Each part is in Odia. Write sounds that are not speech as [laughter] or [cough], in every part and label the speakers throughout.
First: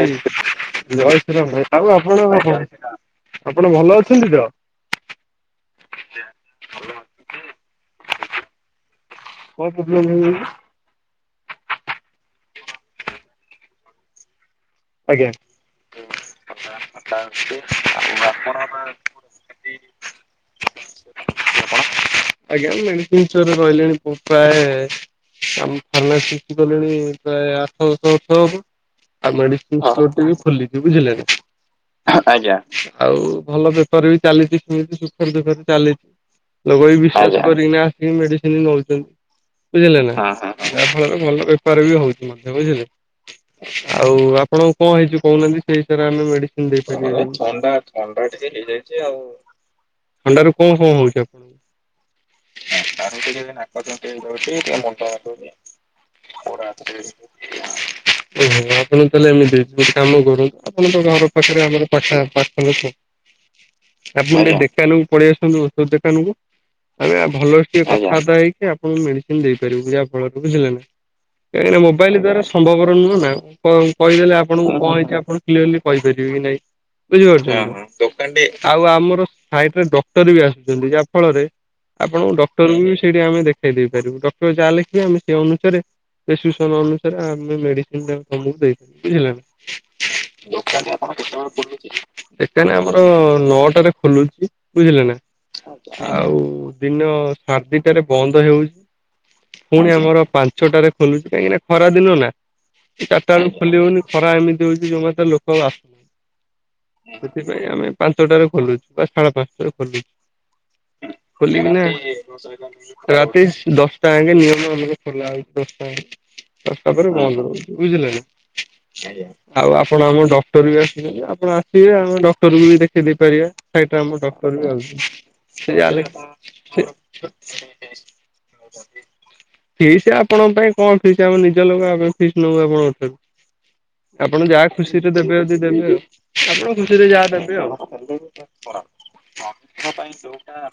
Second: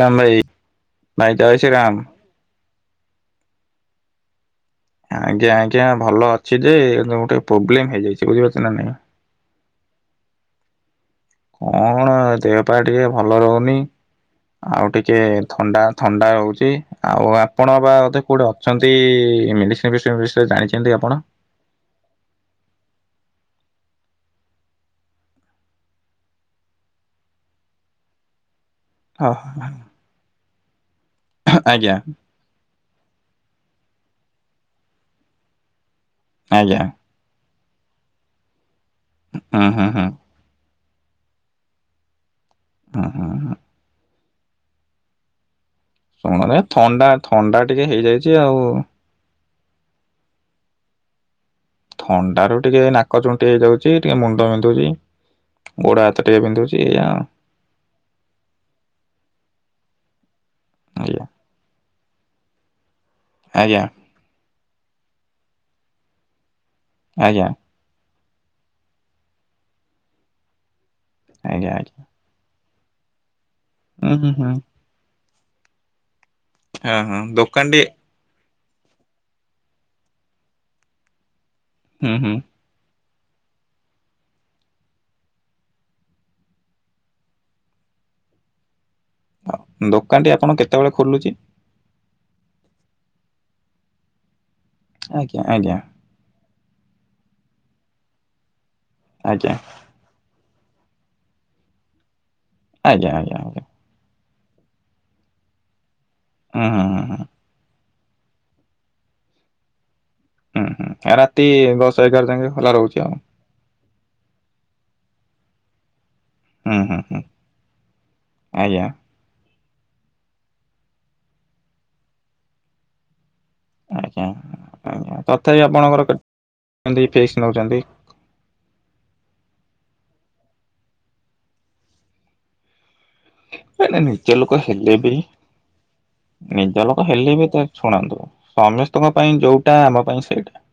Speaker 1: ରାମ ଭାଇ
Speaker 2: ଜୟ ଶ୍ରୀରାମ ଭାଇ ଆଉ ଆପଣ ଆପଣ ଭଲ ଅଛନ୍ତି ତ?
Speaker 1: ଆଜ୍ଞା ଆଜ୍ଞା ଭଲ ଅଛି ଯେ ଗୋଟେ ପ୍ରୋବ୍ଲେମ ହେଇଯାଇଛି ବୁଝିପାରୁଛ କି ନାଇଁ?
Speaker 2: କଣ ପ୍ରୋବ୍ଲେମ୍ ହେଇଯାଇଛି?
Speaker 1: କଣ ଦେହପା ଟିକେ ଭଲ ରହୁନି। ଆଉ ଟିକେ
Speaker 2: ହେଇଯାଇଛି?
Speaker 1: ଥଣ୍ଡା ଥଣ୍ଡା ହଉଛି ଆଉ ଆପଣ ବା ଅଧେ କୋଉଠି ଅଛନ୍ତି? ମେଡ଼ିସିନ [unintelligible] ବିଷୟରେ ଜାଣିଛନ୍ତି ଆପଣ?
Speaker 2: ଆଜ୍ଞା ମେଡିସିନ ଷ୍ଟୋରରରେ ରହିଲେଣି। ମୁଁ ପ୍ରାୟ ଆମ ଫାର୍ମାସିଷ୍ଟ କଲିଣି ପ୍ରାୟ ଆଠଦଶ ବର୍ଷ ହବ।
Speaker 1: ହଁ।
Speaker 2: ଆଉ ମେଡିସିନ ଷ୍ଟୋର ଖୋଲିଛି ବୁଝିଲେ।
Speaker 1: ଆଜ୍ଞା
Speaker 2: ଆଉ ଭଲ ବେପାର ବି ଚାଲିଛି ସେମିତି ସୁଖରେ ଦୁଃଖରେ ଚାଲିଛି ଲୋକ
Speaker 1: ଆଜ୍ଞା
Speaker 2: ବି ବିଶେଷ ତାପରେ ଏଇନା ଆସିକି ମେଡିସିନ ନଉଛନ୍ତି
Speaker 1: ହୁଁ ହୁଁ
Speaker 2: ବୁଝିଲେ
Speaker 1: ହୁଁ
Speaker 2: ନା ଯାହାଫଳରେ ଭଲ ବେପାର ବି ହଉଛି। ବୁଝିଲେ
Speaker 1: ହୁଁ ହୁଁ ହୁଁ।
Speaker 2: ଆଉ ଆପଣଙ୍କର କଣ ହେଇଛି କହୁନାହାନ୍ତି? ସେଇଥିରେ ଆମେ
Speaker 1: ଶୁଣରେ
Speaker 2: ମେଡିସିନ ଦେଇ
Speaker 1: ଥଣ୍ଡା
Speaker 2: ପାରିବା। [unintelligible]
Speaker 1: ଥଣ୍ଡା
Speaker 2: ଥଣ୍ତାରୁ
Speaker 1: ଟିକେ
Speaker 2: କଣ
Speaker 1: ହେଇଯାଇଛି ଆଉ।
Speaker 2: କଣ ହଉଛି ଆପଣଙ୍କୁ?
Speaker 1: ଥଣ୍ଡା ରୁ ଟିକେ ନାକଚୁଣ୍ଟି ହେଇଯାଉଛି ଟିକେ ମୁଣ୍ଡ ବିନ୍ଧୁଛି। ଗୋଡାହାତ ଟିକେ ବିିନ୍ଧୁଛି ଏଇଆ।
Speaker 2: ଓହୋ ଆପଣ ତାହେଲେ ଏମିତି ଗୋଟେ କାମ କରନ୍ତୁ ଆପଣ ତ
Speaker 1: ଆଉ
Speaker 2: ଘର ପାଖରେ ଆମର ପା ପାଖଲୋକ
Speaker 1: ଆଜ୍ଞା
Speaker 2: ଆପଣ ଟିକେ ଦୋକନକୁ ପଳେଇ ଆସନ୍ତୁ ଔଷଧ ଦୋକନକୁ। ଆମେ
Speaker 1: ଆଜ୍ଞା ଆଜ୍ଞା
Speaker 2: ଭଲ ଟିକେ କଥାବାର୍ତ୍ତା ହେଇକି ଆପଣଙ୍କୁ ମେଡିସିନ ଦେଇପାରିବୁ ଯାହାଫଳରେ ବୁଝିଲେନା।
Speaker 1: ଆଜ୍ଞା
Speaker 2: କାହିଁକିନା
Speaker 1: ଆଜ୍ଞା।
Speaker 2: ମୋବାଇଲ ଦ୍ଵାରା ସମ୍ଭବପର ନୁହଁ ନା କ
Speaker 1: ହୁଁ ହୁଁ
Speaker 2: କହିଦେଲେ
Speaker 1: ହୁଁ
Speaker 2: ଆପଣଙ୍କୁ କଣ ହେଇଛି ଆପଣ କ୍ଲିଅର୍ଲି କହିପାରିବି କି ନାଇଁ
Speaker 1: ହଁ
Speaker 2: ବୁଝିପାରୁଚନ୍ତି ହଁ
Speaker 1: ଦୋକାନଟି
Speaker 2: ହଁ ଦୋକାନଟି ଆଉ ଆମର ସାଇଟରେ ଡକ୍ଟର ବି ଆସୁଛନ୍ତି ଯାହା ଫଳରେ
Speaker 1: ହୁଁ ହୁଁ
Speaker 2: ଆପଣଙ୍କୁ ଡକ୍ଟରକୁ ବି ସେଇଟି ଆମେ ଦେଖେଇ ଦେଇପାରିବୁ ଡକ୍ଟର ଯାହା ଲେଖିବେ ଆମେ ସେଇ ଅନୁସାରେ ପେଶ୍ୟୁସନ୍ ଅନୁସାରେ ଆମେ ମେଡିସିନ [unintelligible] ଦେଇ [unintelligible] ହେଲାନା
Speaker 1: ଦୋକାନଟି ଆପଣ କେତେବେଳେ
Speaker 2: ଦୋକାନି ଆପଣ
Speaker 1: ଖୋଲୁଛି?
Speaker 2: କେତବେଳେ ଖୋଲୁଚି? ଦେକାନେ ଆମର ନଅଟାରେ ଖୋଲୁଚି ବୁଝିଲେ ନା
Speaker 1: ଆଜ୍ଞା ଆଜ୍ଞା
Speaker 2: ଆଉ ଦିନ ସାଡେଦିଟାରେ ବନ୍ଦ
Speaker 1: ଆଜ୍ଞା
Speaker 2: ହେଉଛି ଫୁଣି ଆମର ପା ଛଟାରେ ଖୋଲୁଛି କାହିଁକିନା ଖରାଦିନ ନା।
Speaker 1: ଆଜ୍ଞା
Speaker 2: ଚାରିଟା
Speaker 1: ଆଜ୍ଞା
Speaker 2: ବେଳକୁ
Speaker 1: ଆଜ୍ଞା।
Speaker 2: ଖୋଲି ହଉନି ଖରା ଏମିତି ହୋଉଛି ଯୋଉମାତେ ଲୋକ ଆ
Speaker 1: ହୁଁ ହୁଁ ହୁଁ ହୁଁ।
Speaker 2: ସେଥିପାଇଁ ଆମେ ପାଞ୍ଚଟାରେ ଖୋଲୁଛୁ ସଖାଳ ପାଞ୍ଚଟାରେ ଖୋଲୁଛୁ।
Speaker 1: ହୁଁ ହୁଁ ରାତି
Speaker 2: ଖୋଲିିକିନା
Speaker 1: ଦଶ ଏଗାର ଯାଙ୍କେ ଖୋଲା ରହୁଛି ଆଉ
Speaker 2: ରାତି ଦଶ ଟା ଆଙ୍ଗେ ନିୟମ [unintelligible] ଖୋଲାଉଚି ଦଶଟା
Speaker 1: ହୁଁ
Speaker 2: ଦଶଟା
Speaker 1: ହୁଁ
Speaker 2: ପରେ
Speaker 1: ହୁଁ
Speaker 2: ବନ୍ଦ ରହୁଛି ବୁଝିଲେ ନା।
Speaker 1: ଆଜ୍ଞା।
Speaker 2: ଆଉ ଆପଣ ଆମ ଡକ୍ଟର ବି ଆସଛନ୍ତି ଆପଣ ଆସିବେ ଆମେ ଡକ୍ଟରକୁ ବି ଦେଖେଇ ଦେଇେ ପାରିବା। ସାଇଟ ରେ ଆମ
Speaker 1: ଆଜ୍ଞା ଆଜ୍ଞା
Speaker 2: ଡକ୍ଟର ବି ଆଉ
Speaker 1: ତଥାପି ଆପଣଙ୍କର
Speaker 2: [unintelligible]
Speaker 1: କେମିତି ଫିକ୍ସ ନଉଛନ୍ତି?
Speaker 2: ଫିସ୍ ଆପଣଙ୍କ ପାଇଁ କଣ ଫିସ୍ ଆମେ ନିଜ ଲୋକ [unintelligible] ଫିସ୍ ନବୁ ଆପଣଙ୍କଠାରୁ।
Speaker 1: ହ ନାଇଁ ନାଇଁ ନିଜ ଲୋକ ହେଲେ ବି
Speaker 2: ଦେବେ ଯଦି ଦେବେ ଆଉ ଆପଣ
Speaker 1: ନିଜ
Speaker 2: ଖୁସିରେ
Speaker 1: ଲୋକ
Speaker 2: ଯାହା
Speaker 1: ହେଲେ ବି
Speaker 2: ଦେବେ
Speaker 1: ତ
Speaker 2: ଆଉ।
Speaker 1: ଶୁଣନ୍ତୁ ସ୍ୱାମୀ ସମସ୍ତଙ୍କ ପାଇଁ ଯୋଉଟା ଆମ ପାଇଁ ସେଇଟା।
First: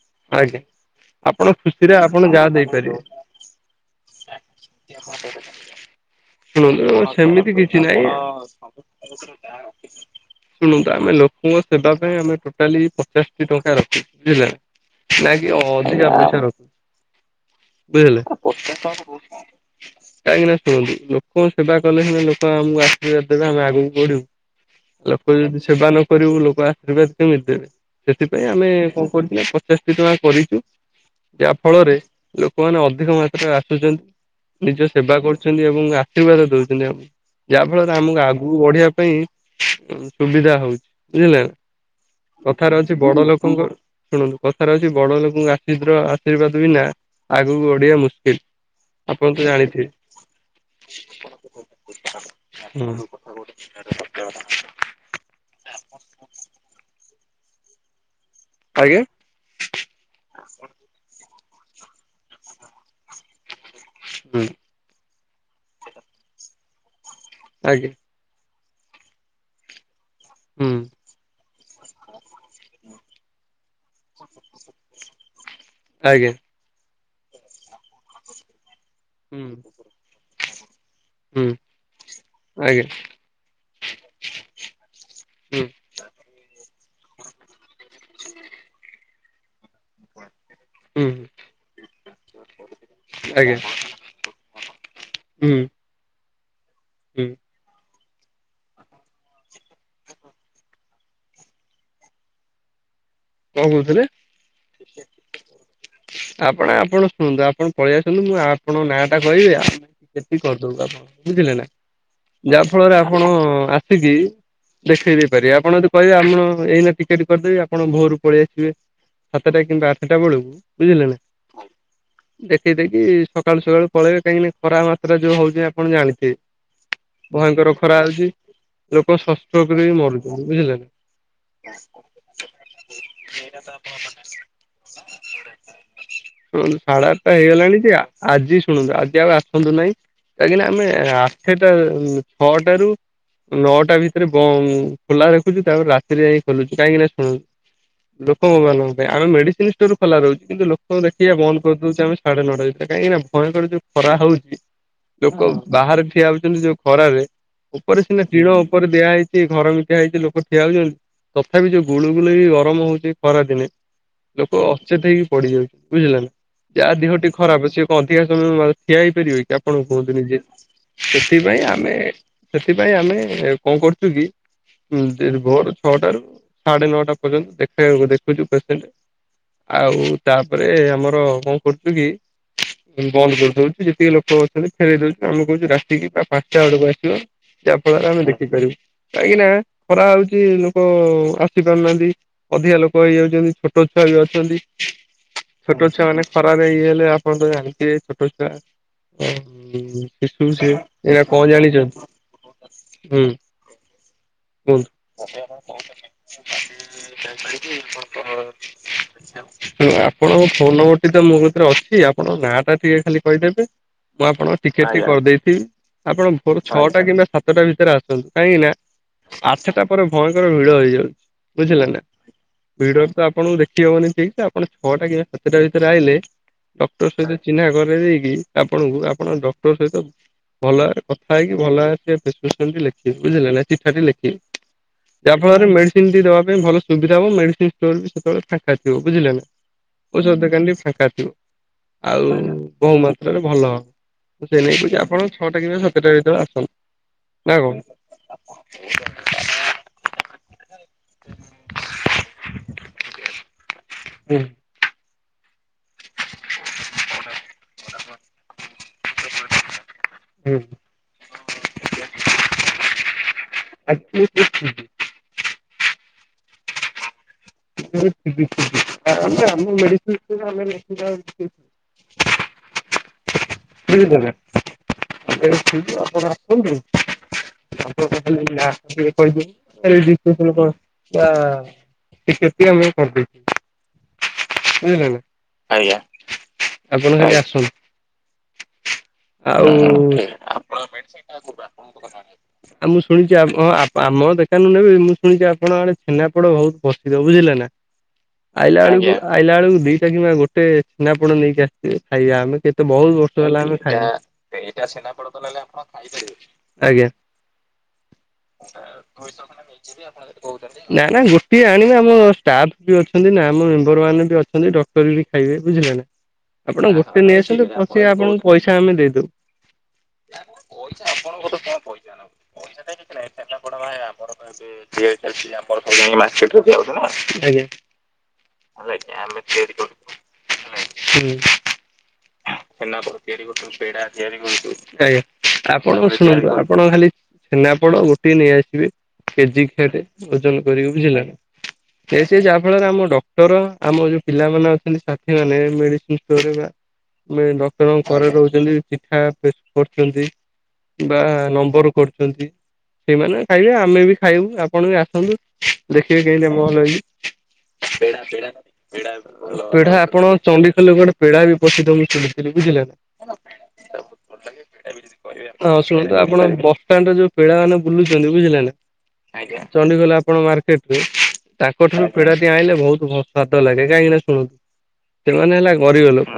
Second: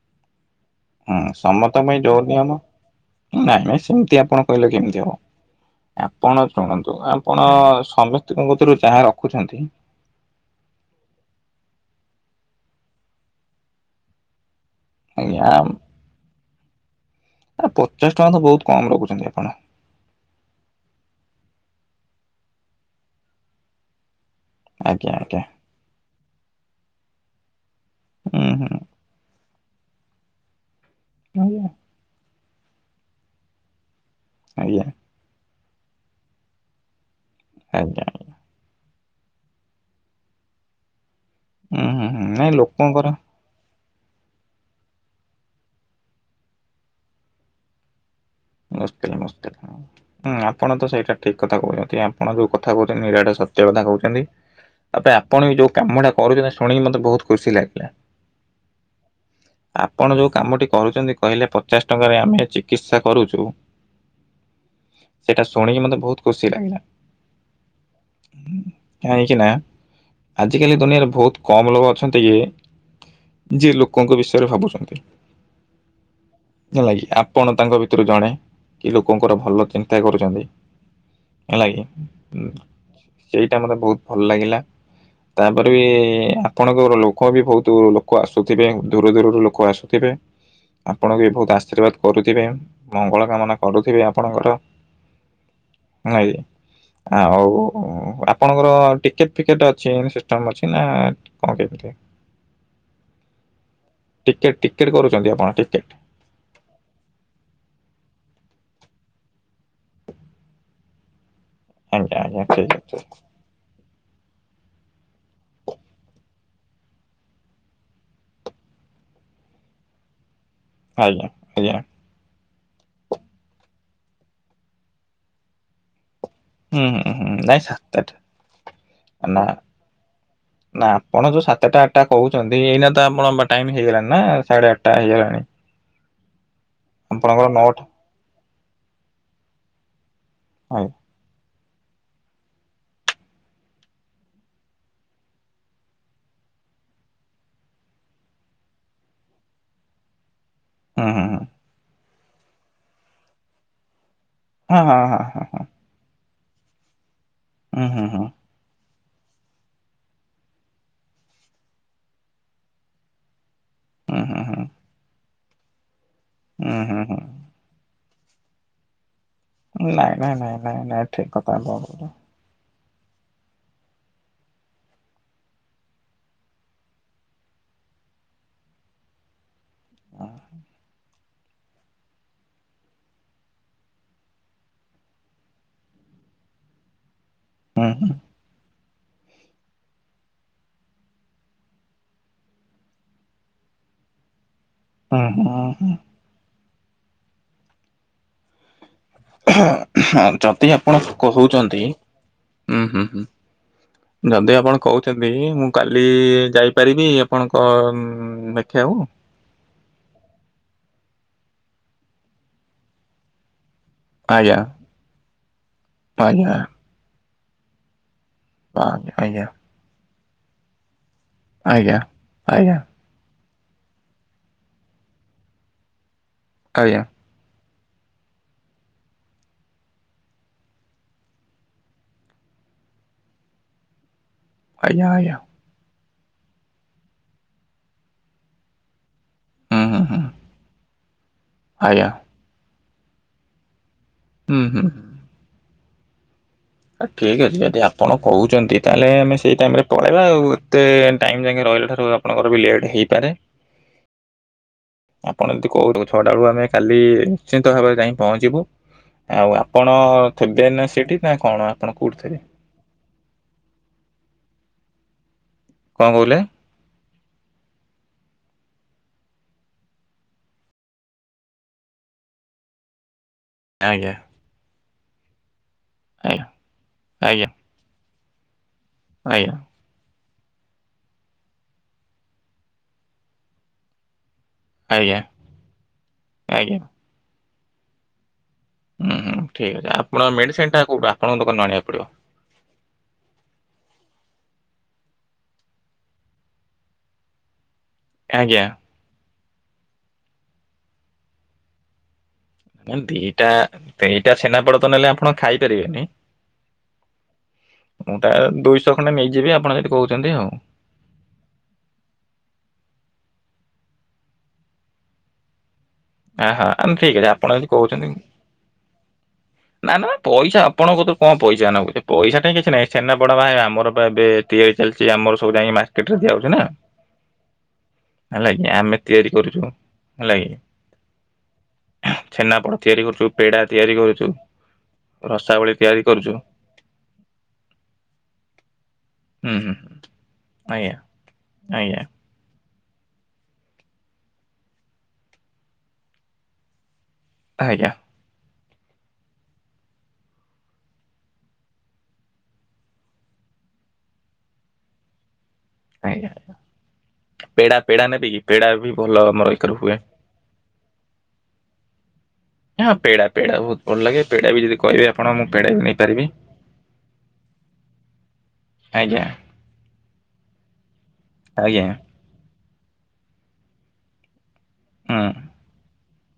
Speaker 2: [unintelligible]
Speaker 1: ହଁ ସମତ ଙ୍କ
Speaker 2: ଖୁସିରେ
Speaker 1: ପାଇଁ ଜୋର
Speaker 2: ଆପଣ ଯାହା
Speaker 1: ଦିଅନା
Speaker 2: ଦେଇପାରିବେ
Speaker 1: ନାଇଁ ନାଇଁ ସେମତି ଆପଣ କହିଲେ କେମିତି ହବ। ଆପଣ ଶୁଣନ୍ତୁ ଆପଣ
Speaker 2: ସେମିତି କିଛି ନାହିଁ।
Speaker 1: ସମିସ୍ତିଙ୍କ କତୁରୁ ଯାହା ରଖୁଛନ୍ତି।
Speaker 2: ଶୁଣନ୍ତୁ ଆମେ ଲୋକଙ୍କ ସେବା ପାଇଁ ଏ ଆମେ ଟୋଟାଲି ପଚାଶଟି ଟଙ୍କା ରଖୁଚୁ ବୁଝିଲେ ନା
Speaker 1: ଆଜ୍ଞା
Speaker 2: ନାଇଁକି
Speaker 1: ଆମ୍
Speaker 2: ଅଧିକା ପଇସା ରଖୁ
Speaker 1: ଆ ପଚାଶ
Speaker 2: ବୁଝିଲେ
Speaker 1: ଟଙ୍କା ତ ବହୁତ କମ ରଖୁଛନ୍ତି ଆପଣ
Speaker 2: କାହିଁକିନା ଶୁଣନ୍ତୁ ଗୋ ସେବା କଲେ ସିନା ଲୋକ ଆମକୁ ଆଶୀର୍ବାଦ ଦେବେ ଆମେ ଆଗକୁ ବଢିବୁ
Speaker 1: ଆଜ୍ଞା
Speaker 2: ଲୋକ
Speaker 1: ଆଜ୍ଞା
Speaker 2: ଯଦି ସେବା ନ ଗରିବୁ ଲୋକ ଆଶୀର୍ବାଦ କେମିତି ଦେବେ
Speaker 1: ହୁଁ
Speaker 2: ସେଥିପାଇଁ ଆମେ
Speaker 1: ହୁଁ
Speaker 2: କଣ କରିଚୁ ନା ପଚାଶଟି ଟଙ୍କା କରିଚୁ। ଯାହା
Speaker 1: ଆଜ୍ଞା
Speaker 2: ଫଳରେ ଲୋକମାନେ ଅଧିକ ମାତ୍ରାରେ ଆସୁଚନ୍ତି ନିଜ
Speaker 1: ଆଜ୍ଞା
Speaker 2: ସେବା କରୁ ଅଛନ୍ତି ଏବଂ ଆଶୀର୍ବାଦ ଦଉଚନ୍ତି ଆମୁକୁ ଯାହା ଫଳରେ
Speaker 1: ଆଜ୍ଞା
Speaker 2: ଆମକୁ ଆଗୁକୁ ବଢିବା ପାଇଁ ସୁବିଧା ହଉଛି। ବୁଝିଲେନା
Speaker 1: ହୁଁ ହୁଁ ହୁଁ ନାଇଁ
Speaker 2: କଥାରେ ଅଛି
Speaker 1: ଲୋକଙ୍କର
Speaker 2: ବଡ ଲୋକଙ୍କ ଶୁଣନ୍ତୁ କଥାରେ ଅଛି ବଡ ଲୋକଙ୍କୁ ଆଶୀର୍ଦ୍ର ଆଶୀର୍ବାଦ ବିନା ଆଗକୁ ବଡିଆ ମୁ
Speaker 1: ମୁସ୍କିଲ ମୁସ୍କିଲ ହଁ ହଁ ଆପ ଆପଣ ତ ସେଇଟା ଠିକ କଥା କହୁଚନ୍ତି ଆପଣ ଯୋଉ କଥା କହୁଛନ୍ତି
Speaker 2: ହୁଁ।
Speaker 1: ନିରାଟା ସତ୍ୟ କଥା କହୁଛନ୍ତି। ତାପରେ ଆପଣ ବି ଯୋଉ କାମ ଟା କରୁଚନ୍ତି ଶୁଣିକି ମତେ ବହୁତ ଖୁସି ଲାଗିଲା
Speaker 2: ଆଜ୍ଞା
Speaker 1: ଆପଣ ଯୋଉ କାମଟି କରୁଚନ୍ତି କହିଲେ ପ ଚାଶ ଟଙ୍କାରେ ଆମେ ଚିକିତ୍ସା କରୁଚୁ।
Speaker 2: ହୁଁ
Speaker 1: ସେଇଟା ଶୁଣିକି ମତେ ବହୁତ ଖୁସି ଲାଗିଲା।
Speaker 2: ନା କି।
Speaker 1: ହୁଁ କାହିଁକି ନା ଆଜିକାଲି
Speaker 2: ହୁଁ
Speaker 1: ଦୁନିଆରେ ବହୁତ କମ ଲୋକ ଅଛନ୍ତି କି ଯିଏ ଲୋକଙ୍କ ବିଷୟରେ ଭାବୁଚନ୍ତି
Speaker 2: ଆଜ୍ଞା
Speaker 1: ହେଲା କି। ଆପଣ ତାଙ୍କ ଭିତୁରୁ ଜଣେ କି ଲୋକଙ୍କର
Speaker 2: ହୁଁ
Speaker 1: ଭଲ ଚିନ୍ତା କରୁଚନ୍ତି।
Speaker 2: ହୁଁ
Speaker 1: ହେଲା କିି ଉଁ
Speaker 2: ଆଜ୍ଞା
Speaker 1: ସେଇଟା ମତେ ବହୁତ ଭଲ ଲାଗିଲା।
Speaker 2: ହୁଁ
Speaker 1: ତାପରେ ବି ଆପଣ [unintelligible] ଲୋକ ବି ବହୁତ ଲୋକ ଆସୁଥିବେ ଦୂରୁ ଦୂରରୁ ଲୋକ ଆସୁଥିବେ। ଆପଣଙ୍କୁ ବି
Speaker 2: ହୁଁ
Speaker 1: ବହୁତ ଆଶୀର୍ବାଦ କରୁଥିବେ। ମଙ୍ଗଳ କାମନା
Speaker 2: ଆଜ୍ଞା
Speaker 1: କରୁଥିବେ ଆପଣଙ୍କର
Speaker 2: ହୁଁ ହୁଁ
Speaker 1: ହେଲା କି। ଆଉ ଆପଣଙ୍କର ଟିକେଟ ଫିକେଟ ଅଛି ସିଷ୍ଟମ ଅଛି ନା କଣ କେମିତି?
Speaker 2: କଣ କହୁଥିଲେ?
Speaker 1: ଟିକେଟ ଟିକେଟ କରୁଛନ୍ତି ଆପଣ ଟିକେଟ
Speaker 2: ଆପଣ, ଆପଣ ଶୁଣୁ ନାହାନ୍ତି। ପଳେଇ ଆସିଲୁ, ମୁଁ ଆପଣଙ୍କ ନାଁ ଟା କହିବି, ଆମେ ଟିକଟେଟି କରିଦେବୁ ଆପଣ ବୁଝିଲେ ନା,
Speaker 1: ଆଜ୍ଞା ଆଜ୍ଞା
Speaker 2: ଯାହା
Speaker 1: ଠିକ
Speaker 2: ଫଳରେ ଆପଣ ଆସିକି ଦେଖେଇ ଦେଇ ପାରିବେ, ଆପଣ ଯଦି କହିବେ ଆପଣ, ଏଇନା ଟିକେଟ କରିଦେବି ଆପଣ ଭୋର ପଳେଇଆସିବେ, ସାତଟା କିମ୍ବା ଆଠଟା ବେଳକୁ ବୁଝିଲେ ନା
Speaker 1: ଆଜ୍ଞା ଆଜ୍ଞା।
Speaker 2: ଦେଖେଇ ଦେଇକି ସକାଳୁ ସକାଳୁ ପଳେଇବେ, କାହିଁକିନା ଖରା ମାତ୍ରା ଯୋଉ ହଉଛି ଆପଣ ଜାଣିଥିବେ।
Speaker 1: ହୁଁ ହୁଁ ହୁଁ ନାଇଁ
Speaker 2: ଭୟଙ୍କର ଖରା
Speaker 1: [unintelligible]
Speaker 2: ହଉଛି ଲୋକ
Speaker 1: ନା,
Speaker 2: ସଂଷ୍ଟ୍ରୋକରେ ବି ମରୁଛନ୍ତି ବୁଝିଲେ ନା।
Speaker 1: ନା, ଆପଣ ଯୋଉ ସାତଟା ଆଠଟା କହୁଛନ୍ତି, ଏଇନା [unintelligible] ଟାଇମ ହେଇଗଲାଣି ନା ସାଢେ ଆଠଟା ହେଇଗଲାଣି।
Speaker 2: ଶୁଣନ୍ତୁ, ସାଢ଼େ ଆଠଟା
Speaker 1: ଆପଣଙ୍କର
Speaker 2: ହେଇଗଲାଣି
Speaker 1: ନଅଟା
Speaker 2: ଯେ -ଆଜି ଶୁଣନ୍ତୁ ଆଜି ଆଉ ଆସନ୍ତୁ ନାହିଁ, କାହିଁକିନା ଆମେ
Speaker 1: ହଉ
Speaker 2: ସେଟା ଛଅଟାରୁ ନଅଟା ଭିତରେ ବନ୍ଦ ଖୋଲା ରଖୁଛି, ତାପରେ ରାତିରେ ଯାଇ ଖୋଲୁଛି କାହିଁକି ନା? ଶୁଣନୁ ଲୋକଙ୍କ ମାନଙ୍କ ପାଇଁ ଆମେ ମେଡିସିନ ଷ୍ଟୋର ଖୋଲା ରହୁଛି କିନ୍ତୁ ଲୋକଙ୍କୁ
Speaker 1: ହୁଁ ହୁଁ
Speaker 2: ଦେଖିବା
Speaker 1: ହୁଁ
Speaker 2: ବନ୍ଦ କରିଦଉଛି ଆମେ ସାଢେ ନଅଟା ଭିତରେ। କାହିଁକିନା ଭୟଙ୍କର ଯୋଉ ଖରା ହଉଛି
Speaker 1: ହଁ ହଁ ହଁ
Speaker 2: ଲୋକ
Speaker 1: ହଁ
Speaker 2: ବାହାରେ ଠିଆହଉଛି ଯୋଉ ଖରାରେ
Speaker 1: ହୁଁ
Speaker 2: ଉପରେ
Speaker 1: ହୁଁ
Speaker 2: ସିନା
Speaker 1: ହୁଁ
Speaker 2: ଟିଣ ଉପରେ ଦିଆହେଇଛି [unintelligible] ହେଇଛି ଲୋକ ଠିଆ ହଉଛନ୍ତି ତଥାପି ଯୋଉ ଗୁଳୁଗୁଳି ବି ଗରମ ହଉଛି ଖରା ଦିନେ।
Speaker 1: ହୁଁ ହୁଁ
Speaker 2: ଲୋକ
Speaker 1: ହୁଁ।
Speaker 2: ଅଚେତ ହେଇକି ପଡିଯାଉଛି ବୁଝିଲ ନା,
Speaker 1: ହୁଁ
Speaker 2: ଯାହା
Speaker 1: ହୁଁ
Speaker 2: ଦେହଟି
Speaker 1: ହୁଁ
Speaker 2: ଖରାପ ସେ ଅଧିକା ସମୟ ଠିଆ ହେଇପାରିବେ କି? ଆପଣ କୁହନ୍ତୁ
Speaker 1: ନାଇଁ ନାଇଁ
Speaker 2: ନିଜେ,
Speaker 1: ନାଇଁ ନାଇଁ ନାଇଁ ଠିକ କଥା
Speaker 2: ସେଥିପାଇଁ
Speaker 1: ଆପଣ
Speaker 2: ଆମେ
Speaker 1: କହୁଛନ୍ତି।
Speaker 2: ସେଥିପାଇଁ ଆମେ କଣ କରୁଛୁ କି -ଭୋର ଛଅଟା ରୁ ସାଢେ ନଅଟା। ପର୍ଯନ୍ତ ଦେଖବାକୁ ଦେଖୁଛୁ ପେସେଣ୍ଟ ଆଉ ତାପରେ ଆମର କଁ କରୁଛୁ କି? ବନ୍ଦ କରିଦଉଚୁ, ଯେତିକି ଲୋକ ଅଛନ୍ତି ଫେରଇ ଦଉଛି, ଆମେ କହୁଛୁ ରାତିକି ବା ପାଞ୍ଚଟା ବେଳକୁ ଆସିବ। ଯାହା
Speaker 1: ହୁଁ
Speaker 2: ଫଳରେ ଆମେ ଦେଖିପାରିବୁ, କାହିଁକି ନା ଖରା ହଉଛି ଲୋକ ଆସି ନାହାନ୍ତି ଅଧିକା ଲୋକ ହେଇଯାଉଛନ୍ତି, ଛୋଟ ଛୁଆ ବି ଅଛନ୍ତି।
Speaker 1: ହ ହୋ
Speaker 2: ଛୋଟ
Speaker 1: ହ।
Speaker 2: ଛୁଆ ମାନେ ଖରାରେ ଇଏ ହେଲେ ଆପଣ ତ ଜାଣିଛ ଛୋଟ ଛୁଆ। ଶିଶୁ ସେ
Speaker 1: ଯଦି ଆପଣ
Speaker 2: ଏଇଟା କଣ
Speaker 1: କହୁଛନ୍ତି
Speaker 2: ଜାଣିଛନ୍ତି
Speaker 1: ହୁଁ ହୁଁ ହୁଁ। ଯଦି ଆପଣ
Speaker 2: କୁହନ୍ତୁ
Speaker 1: କହୁଛନ୍ତି, ମୁଁ କାଲି ଯାଇପାରିବି ଆପଣଙ୍କ ଦେଖିବାକୁ
Speaker 2: ଆପଣଙ୍କ ଫୋନ ନମ୍ବର ତ ମୋ ଭିତରେ ଅଛି ଆପଣଙ୍କ ନାଁ ଟା ଟିକେ ଖାଲି କହିଦେବେ। ମୁଁ
Speaker 1: ଆଜ୍ଞା
Speaker 2: ଆପଣଙ୍କ ଟିକେଟ ଟି କରିଦେଇଥିବି। ଆପଣ ଭୋ
Speaker 1: ଆଜ୍ଞା
Speaker 2: ର୍ ଛଅଟା କିମ୍ବା ସାତଟା ଭିତରେ ଆସି କାହିଁକି ନା
Speaker 1: ଆଜ୍ଞା ଆଜ୍ଞା
Speaker 2: ଆଠଟା ପରେ ଭୟଙ୍କର ଭିଡ ହେଇଯାଉଛି। ବୁଝିଲେ
Speaker 1: ଆଜ୍ଞା
Speaker 2: ନା
Speaker 1: ଆଜ୍ଞା
Speaker 2: ଭିଡରେ ତ ଆପଣଙ୍କୁ ଦେଖ ହବନି ଠିକ ସେ ଆପଣ ଛଅଟା କିମ୍ବା ସାତଟା ଭିତରେ ଆଇଲେ
Speaker 1: ଆଜ୍ଞା
Speaker 2: ଡକ୍ଟର ସହିତ ଚିହ୍ନା କରେଇ ଦେଇକି ଆପଣଙ୍କୁ ଆପଣ ଡକ୍ଟର ସହିତ ଭଲ ଭାବରେ କଥା ହେଇକି, ଭଲ ଭାବରେ ପ୍ରେଷ୍କ୍ରିପସନ୍ ଲେଖିବି ବୁଝିଲେ ନା ଚିଠାଟି ଲେଖିବେ।
Speaker 1: ଆଜ୍ଞା
Speaker 2: ଯାହା
Speaker 1: ଆଜ୍ଞା
Speaker 2: ଫଳରେ ମେଡିସିନ ଟି ଦେବା ପାଇଁ ଭଲ ସୁବିଧା ହବ, ମେଡିସିନ ଷ୍ଟୋର ବି ସେତେବେଳେ ଫାଙ୍କା ଥିବ ବୁଝିଲ ନା?
Speaker 1: ହୁଁ ହୁଁ ହୁଁ
Speaker 2: ଓଷଧ ଦୁକନ ଟି ଫାଙ୍କା ଥିବ
Speaker 1: ଆଜ୍ଞା
Speaker 2: ଆଉ ବହୁ ମାତ୍ରାରେ ଭଲ ହବ।
Speaker 1: ହୁଁ
Speaker 2: ସେ ନେଇକି ଆପଣ ଛଅଟା କିମ୍ବା ସାତଟା ଭିତରେ ଆସନ୍ତୁ।
Speaker 1: ଠିକ
Speaker 2: ନା
Speaker 1: ଅଛି,
Speaker 2: କଣ?
Speaker 1: ଯଦି ଆପଣ କହୁଛନ୍ତି ତାହେଲେ ଆମେ ସେଇ ଟାଇମରେ ପଳେଇବା ଆଉ ଏତେ ଟାଇମ ଯାଆଁକେ ରହିଲା ଠାରୁ ଆପଣଙ୍କର ବି ଲେଟ ହେଇପାରେ।
Speaker 2: ହୁଁ।
Speaker 1: ଆପଣ ଯଦି କହୁଛ, ଛଅଟା ବେଳୁ ଆମେ କାଲି ନିଶ୍ଚିନ୍ତ ଭାବରେ ଯାଇ ପହଞ୍ଚିବୁ। ଆଉ ଆ ଆପଣ
Speaker 2: ହୁଁ।
Speaker 1: ଥିବେ ନା ସେଠି ନା କଣ? ଆପଣ କୋଉଠି ଥିବେ?
Speaker 2: [unintelligible]
Speaker 1: କଣ କହିଲେ?
Speaker 2: [unintelligible]
Speaker 1: [inaudible] ଆଜ୍ଞା
Speaker 2: ବୁଝିଲେନା [unintelligible] ଆପଣ
Speaker 1: ଆଜ୍ଞା
Speaker 2: ଆସନ୍ତୁ।
Speaker 1: ଆଜ୍ଞା
Speaker 2: [inaudible] ଟିକେଟ
Speaker 1: ଆଜ୍ଞା
Speaker 2: ଟି ଆମେ କରିଦେଇଛୁ। ବୁଝିଲ ନା ଆଜ୍ଞା
Speaker 1: ଆଜ୍ଞା
Speaker 2: ଆପଣ ଖାଲି
Speaker 1: ଆଜ୍ଞା।
Speaker 2: ଆସନ୍ତୁ।
Speaker 1: ହୁଁ। ହୁଁ
Speaker 2: ଆଉ
Speaker 1: ଠିକ୍ ଅଛି ଆପଣ ମେଡିସିନ ଟା କୋଉଠୁ ଆପଣଙ୍କ ଦୋକାନରୁ ଆଣିବାକୁ ପଡିବ
Speaker 2: ଆ ମୁଁ ଶୁଣିଛି ହଁ ଆମ ଦେଖ ନେବି ମୁଁ ଶୁଣିଛି ଆପଣ ଆଡେ ଛେନାପୋଡ଼ ବହୁତ ପ୍ରସିଦ୍ଧ ବୁଝିଲେ ନା
Speaker 1: ଆଜ୍ଞା।
Speaker 2: ଆଇଲା ବେଳକୁ ଆଇଲା ବେଳକୁ ଦିଟା କିମ୍ବା ଗୋଟେ ଛେନା ପୋଡ଼ ନେଇକି ଆସିଥିବେ। ଆଜ୍ଞା ଆମେ କେତେ
Speaker 1: ମାନେ
Speaker 2: ବହୁତ ବର୍ଷ
Speaker 1: ଦିଟା
Speaker 2: ହେଲା ଆମେ
Speaker 1: ଦିଟା
Speaker 2: ଖାଇନୁ
Speaker 1: ଛେନାପୋଡ ତ ନେଲେ ଆପଣ ଖାଇପାରିବେନି।
Speaker 2: ଆଜ୍ଞା।
Speaker 1: [inaudible] ତା ଦୁଇଶହ ଖଣ୍ଡେ ନେଇଯିବି ଆପଣ ଯଦି କହୁଛନ୍ତି ଆଉ।
Speaker 2: ନା ନା ଗୋଟିଏ ଆଣିବେ। ହଁ ଷ୍ଟାଫ୍ ବି ଅଛନ୍ତି ନା ଆମ ମେମ୍ବର ମାନେ ବି ଅଛନ୍ତି ଡକ୍ଟର ବି ଖାଇବେ ବୁଝିଲେ ନା।
Speaker 1: ଆହା
Speaker 2: ଆପଣ
Speaker 1: ଆମେ ଠିକ୍ ଅଛି
Speaker 2: ଗୋଟେ
Speaker 1: ଆପଣ ଯଦି
Speaker 2: ନେଇଆସନ୍ତୁ
Speaker 1: କହୁଛନ୍ତି
Speaker 2: ଫସିକ ଆପଣଙ୍କୁ ପଇସା ଆମେ ଦେଇଦବୁ।
Speaker 1: ନା ନା ପଇସା ଆପଣଙ୍କୁ ତୁ କଣ ପଇସା ନକୁଛି ପଇସା ଟ କିଛି ନାହିଁ ସେନାପଡ ଭାଇ ଆମର ଏବେ
Speaker 2: [unintelligible]
Speaker 1: ତିଆରି ଚାଲିଛି ଆମର ସବୁ ଯାଇକି ମାର୍କେଟରେ ଦିଆହଉଛି
Speaker 2: ମାର୍କେଟ
Speaker 1: ନା
Speaker 2: ହେଲା
Speaker 1: ହେଲା କି
Speaker 2: ଆଜ୍ଞା ଆମେ
Speaker 1: କରୁଛୁ
Speaker 2: ତିଆରି କରୁ
Speaker 1: ହେଲା କି
Speaker 2: ହେ ହୁଁ। ଛେନାପୋଡ଼ ତିଆରି କରୁୁ ପୋଡା ତିଆରି କରୁଛୁ ଆଜ୍ଞା
Speaker 1: ରସାବଳି
Speaker 2: ଆପଣ
Speaker 1: ତିଆରି କରୁଛୁ
Speaker 2: ଶୁଣନ୍ତୁ ଆପଣ ଖାଲି ଛେନାପୋଡ ଗୋଟଏ ନେଇଆସିବେ
Speaker 1: ହୁଁ
Speaker 2: କେଜି
Speaker 1: ହୁଁ
Speaker 2: କିଆଟେ ଓଜନ କରିକି
Speaker 1: ଆଜ୍ଞା
Speaker 2: ବୁଝିଲେନା?
Speaker 1: ଆଜ୍ଞା
Speaker 2: କେସ ଯେ ଆପ ଳରେ ଆମ ଡକ୍ଟର ଆମ ଯୋଉ ପିଲାମାନେ ଅଛନ୍ତି ସାଥି ମାନେ ମେଡିସିନ ଷ୍ଟୋର ବା
Speaker 1: ଆଜ୍ଞା
Speaker 2: କ୍ଷଣ ପରେ ରହୁଛନ୍ତି ଚିଠା କରୁଛନ୍ତି। ବା ନମ୍ବର କରୁଛନ୍ତି। ସେଇମାନେ ଖାଇବେ ଆମେ ବି ଖାଇବୁ ଆପଣ ବି ଆସନ୍ତୁ। ଟେ
Speaker 1: ଆଜ୍ଞା
Speaker 2: କ ଭଲ ହେଇଛି
Speaker 1: ପେଡା ପେଡା ନେବେ କି ପେଡା ବି ଭଲ ଆମର ଏକରେ
Speaker 2: ପେଢା
Speaker 1: ହୁଏ
Speaker 2: ଆପଣ ଚ ଖାଇଲେ ଗୋଟେ ପୋଦ ବି ପି ତମୁୁ
Speaker 1: ହଁ ପେଡା ପେଡା ବହୁତ ଭଲ ଲାଗେ ପେଡା ବି ଯଦି କହିବେ ଆପଣ ମୁଁ ପେଡା ବି
Speaker 2: ଶୁଣନ୍ତୁ
Speaker 1: ନେଇପାରିବି
Speaker 2: ଆପଣ ପିଲାମାନେ ବୁଲୁଛନ୍ତି ବୁଝିଲ ନା
Speaker 1: ଆଜ୍ଞା
Speaker 2: ଚଣ୍ଡିଖୋଲ ଆପଣ ମାର୍କେଟରେ
Speaker 1: ଆଜ୍ଞା
Speaker 2: ତାଙ୍କଠାରୁ ପେଡାଟି ଆଣିଲେ ବହୁତ ସ୍ୱାଦ ଲାଗେ କାହିଁକି ନା ଶୁଣନ୍ତୁ।
Speaker 1: ହୁଁ
Speaker 2: ସେମାନେ ହେଲା ଗରିବ ଲୋକ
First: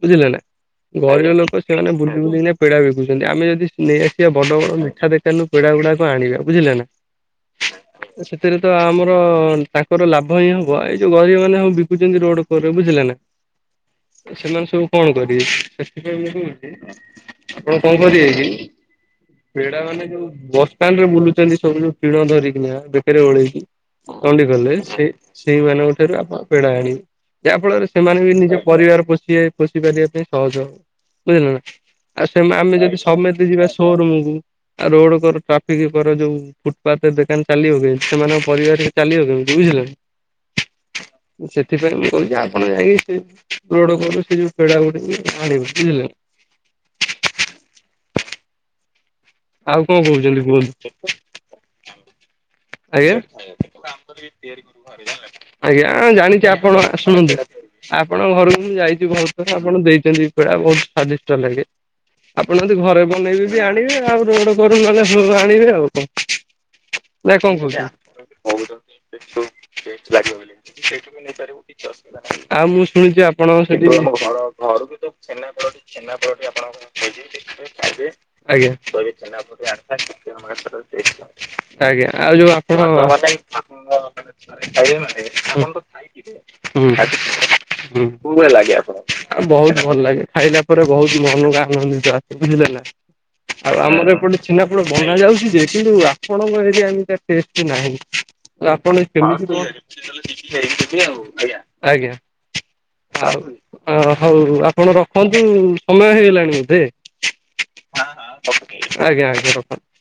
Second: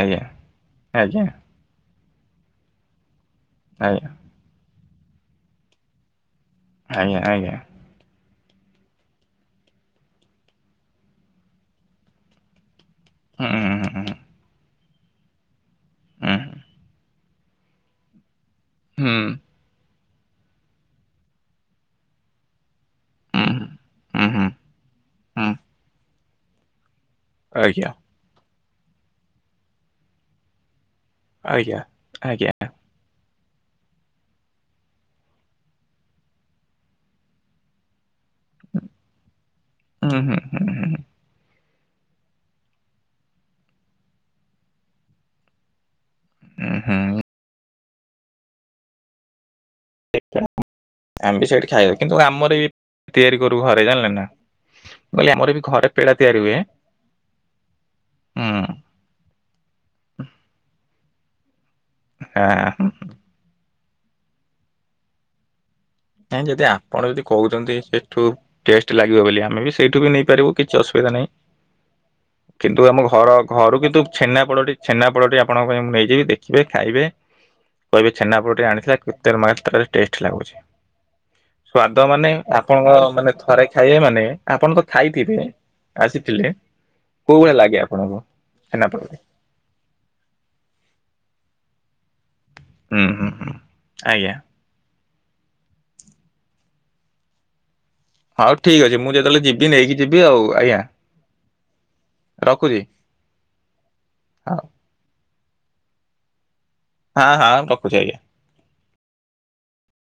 Speaker 1: ଆଜ୍ଞା
Speaker 2: ବୁଝିଲେ ନା
Speaker 1: ଆଜ୍ଞା
Speaker 2: ଗରିବ ଲୋକ ସେମାନେ ବୁ ନା ପେଡ଼ା ବିକୁଛନ୍ତି ଆମେ ଯଦି ନେଇ
Speaker 1: ଆଜ୍ଞା
Speaker 2: ଆସିବା ବଡ ବଡ ମିଠା ଦେଖାନ ନୁ ପେଡ଼ାଗୁଡାକ ଆଣିବା ବୁଝିଲେ ନା।
Speaker 1: ଆଜ୍ଞା ଆଜ୍ଞା।
Speaker 2: ସେଥିରେ ତ ଆମର ତାଙ୍କର ଲାଭ ହିଁ ହବ ଏଇ ଯୋଉ ଗରିବୀ ମାନେ ହବ ବିକୁଛନ୍ତି ରୋଡ ଉପରେ ବୁଝିଲ ନା ସେମାନେ ସବୁ କଣ କରିବି ସେଥିପାଇଁ ମୁଁ କହୁଛି ଆପଣ କଣ କରିବେ କି ପିଲା ମାନେ ଯୋଉ ବସଷ୍ଟାଣ୍ଡରେ ବୁଲୁଛନ୍ତି ସବୁ ଯୋଉ ଟିଣ ଧରିକିନା ରେ ଓଳେଇକି ଚଣ୍ଡୀଖୋଲରେ ସେ ସେଇମାନଙ୍କ ଠାରୁ ଆପଣ ପେଡ଼ା ଆଣିବେ। ଯାହା ଫଳରେ ସେମାନେ ବି ନିଜ ପରିବାର ପୋଷି ପୋଷି ପାରିବା ପାଇଁ ସହଜ ହବ। ବୁଝିଲେ ନା ଆଉ ସେ ଆମେ ଯଦି ସମୟ ଯିବା ସୋରୁମକୁ ରୋଡ କର ଟ୍ରାଫିକ କର ଯୋଉ ଫୁଟପାଥ ଦାନ ଚାଲିବ ସେମାନଙ୍କ ପରିବାର ଟିକେ ଚାଲିବ କେମିତି ବୁଝିଲେନା? ସେ ସେଥିପାଇଁ ମୁଁ କରୁଛି ଆପଣ ଯାଇକି ସେଇ ଯୋଉ ରୋଗ ଉପରକୁ ପେଡା ଗୁଡିକି ଆଣିବେ ବୁଝିଲେ।
Speaker 1: ହୁଁ ହୁଁ।
Speaker 2: ଆଉ କଣ
Speaker 1: ଦେଖିଆ
Speaker 2: କହୁଛନ୍ତି କୁହନ୍ତୁ?
Speaker 1: ଆମେ ବି ସେଇଠି ଖାଇବା କିନ୍ତୁ ଆମର ବି
Speaker 2: ଆଜ୍ଞା
Speaker 1: ତିଆରି କରୁ ଘରେ ଜାଣିଲେ ନା ମୁଁ କହିଲି ଆମର ବି ଘରେ
Speaker 2: ଆଜ୍ଞା
Speaker 1: ପେଡା ତିଆରି
Speaker 2: ଜାଣିଛି
Speaker 1: ହୁଏ।
Speaker 2: ଆପଣ ଶୁଣନ୍ତୁ। ଆପଣ
Speaker 1: ହୁଁ
Speaker 2: ଘରକୁ ମୁଁ ଯାଇଛି ବହୁତ ଆପଣ ଦେଇଛନ୍ତି ପେଡା ବହୁତ ନିଦ୍ଦିଷ୍ଟ ଲାଗେ ଆପଣ
Speaker 1: ହଁ
Speaker 2: ଯ ଘରେ ବନେଇବେ ବି ଆଣିବେ ଆଉ ରୋଡ କରୁ ମାନେ ହ ଆଣିବେ ଆଉ।
Speaker 1: ଏ ଯଦି ଆପଣ ଯଦି
Speaker 2: ନାଇଁ ଆପଣ
Speaker 1: କହୁଛନ୍ତି
Speaker 2: କଣ
Speaker 1: ସେଠୁ ଟେଷ୍ଟ ଲାଗିବ ବୋଲି
Speaker 2: କହୁଛନ୍ତି
Speaker 1: ଆମେ ବି
Speaker 2: ଆପଣ
Speaker 1: ସେଇଠୁ ବି
Speaker 2: ଯଦି
Speaker 1: ନେଇପାରିବୁ କିଛି
Speaker 2: କୋହୁଛନ୍ତି
Speaker 1: ଅସୁବିଧା
Speaker 2: ସେଇଠୁ ବି
Speaker 1: ନାହିଁ।
Speaker 2: ନେଇପାରିବୁ କିଛି ଅସୁବିଧା ନାହିଁ। ଆଉ
Speaker 1: କିନ୍ତୁ
Speaker 2: ମୁଁ
Speaker 1: ଆମ
Speaker 2: ଶୁଣିଛି
Speaker 1: ଘର
Speaker 2: ଆପଣ
Speaker 1: ଘରୁ
Speaker 2: ସେଠି
Speaker 1: କିନ୍ତୁ
Speaker 2: ଘରକୁ
Speaker 1: ଛେନାପୋଡଟି
Speaker 2: ତ
Speaker 1: ଛେନାପୋଡଟି
Speaker 2: ଛେନା
Speaker 1: ଆପଣଙ୍କ ପାଇଁ ମୁଁ
Speaker 2: ଛେନା
Speaker 1: ନେଇଯିବି
Speaker 2: ପୋଡ଼ଟି
Speaker 1: ଦେଖିବେ
Speaker 2: ଆପଣ
Speaker 1: ଖାଇବେ।
Speaker 2: ଆଜ୍ଞା।
Speaker 1: କହିବେ ଛେନାପୋଡଟି ଆଣିଥିଲା କେତେ ମାତ୍ରାରେ ଟେଷ୍ଟ ଲାଗୁଛି। ସ୍ଵାଦ
Speaker 2: ଆଜ୍ଞା
Speaker 1: ମାନେ
Speaker 2: ଆଉ ଯୋଉ ଆପଣ,
Speaker 1: ଆପଣଙ୍କ
Speaker 2: ଆଜ୍ଞା। ହୁଁ
Speaker 1: ମାନେ ଥରେ
Speaker 2: ହୁଁ
Speaker 1: ଖାଇବେ
Speaker 2: ଆ
Speaker 1: ମାନେ ଆପଣ ତ ଖାଇଥିବେ ଆସିଥିଲେ କୋଉ ଭଳିଆ ଲାଗେ ଆପଣଙ୍କୁ? ଛେନାପୋଡ଼
Speaker 2: ବହୁତ ଭଲ ଲାଗେ ଖାଇଲା ପରେ ବହୁତ ମହଙ୍ଗା ମାନେ ବୁଝିଲେ ନା
Speaker 1: ହୁଁ ହୁଁ ହୁଁ।
Speaker 2: ଆଉ ଆମର
Speaker 1: ଆଜ୍ଞା
Speaker 2: ଏପଟେ ଛେନାପୋଡ ବନା ଯାଉଛି ଯେ କିନ୍ତୁ ଆପଣଙ୍କ ଏ ସିଏ ଏମିତିଆ ଟେଷ୍ଟୀ ନାହିଁ।
Speaker 1: ହଉ ଠିକ୍
Speaker 2: ଆପଣ
Speaker 1: ଅଛି
Speaker 2: ଏ
Speaker 1: ମୁଁ ଯେତେବେଳେ
Speaker 2: କିମିତି କଣ,
Speaker 1: ଯିବି ନେଇକି ଯିବି ଆଉ ଆଜ୍ଞା
Speaker 2: ଆଜ୍ଞା।
Speaker 1: ରଖୁଛି।
Speaker 2: ଆଉ ଅ ହଉ
Speaker 1: ହଁ
Speaker 2: ଆପଣ ରଖନ୍ତୁ ସମୟ ହେଇଗଲାଣି।
Speaker 1: ହଁ
Speaker 2: [unintelligible]
Speaker 1: ହଁ ରଖୁଛି
Speaker 2: ଆଜ୍ଞା ଆଜ୍ଞା ରଖନ୍ତୁ।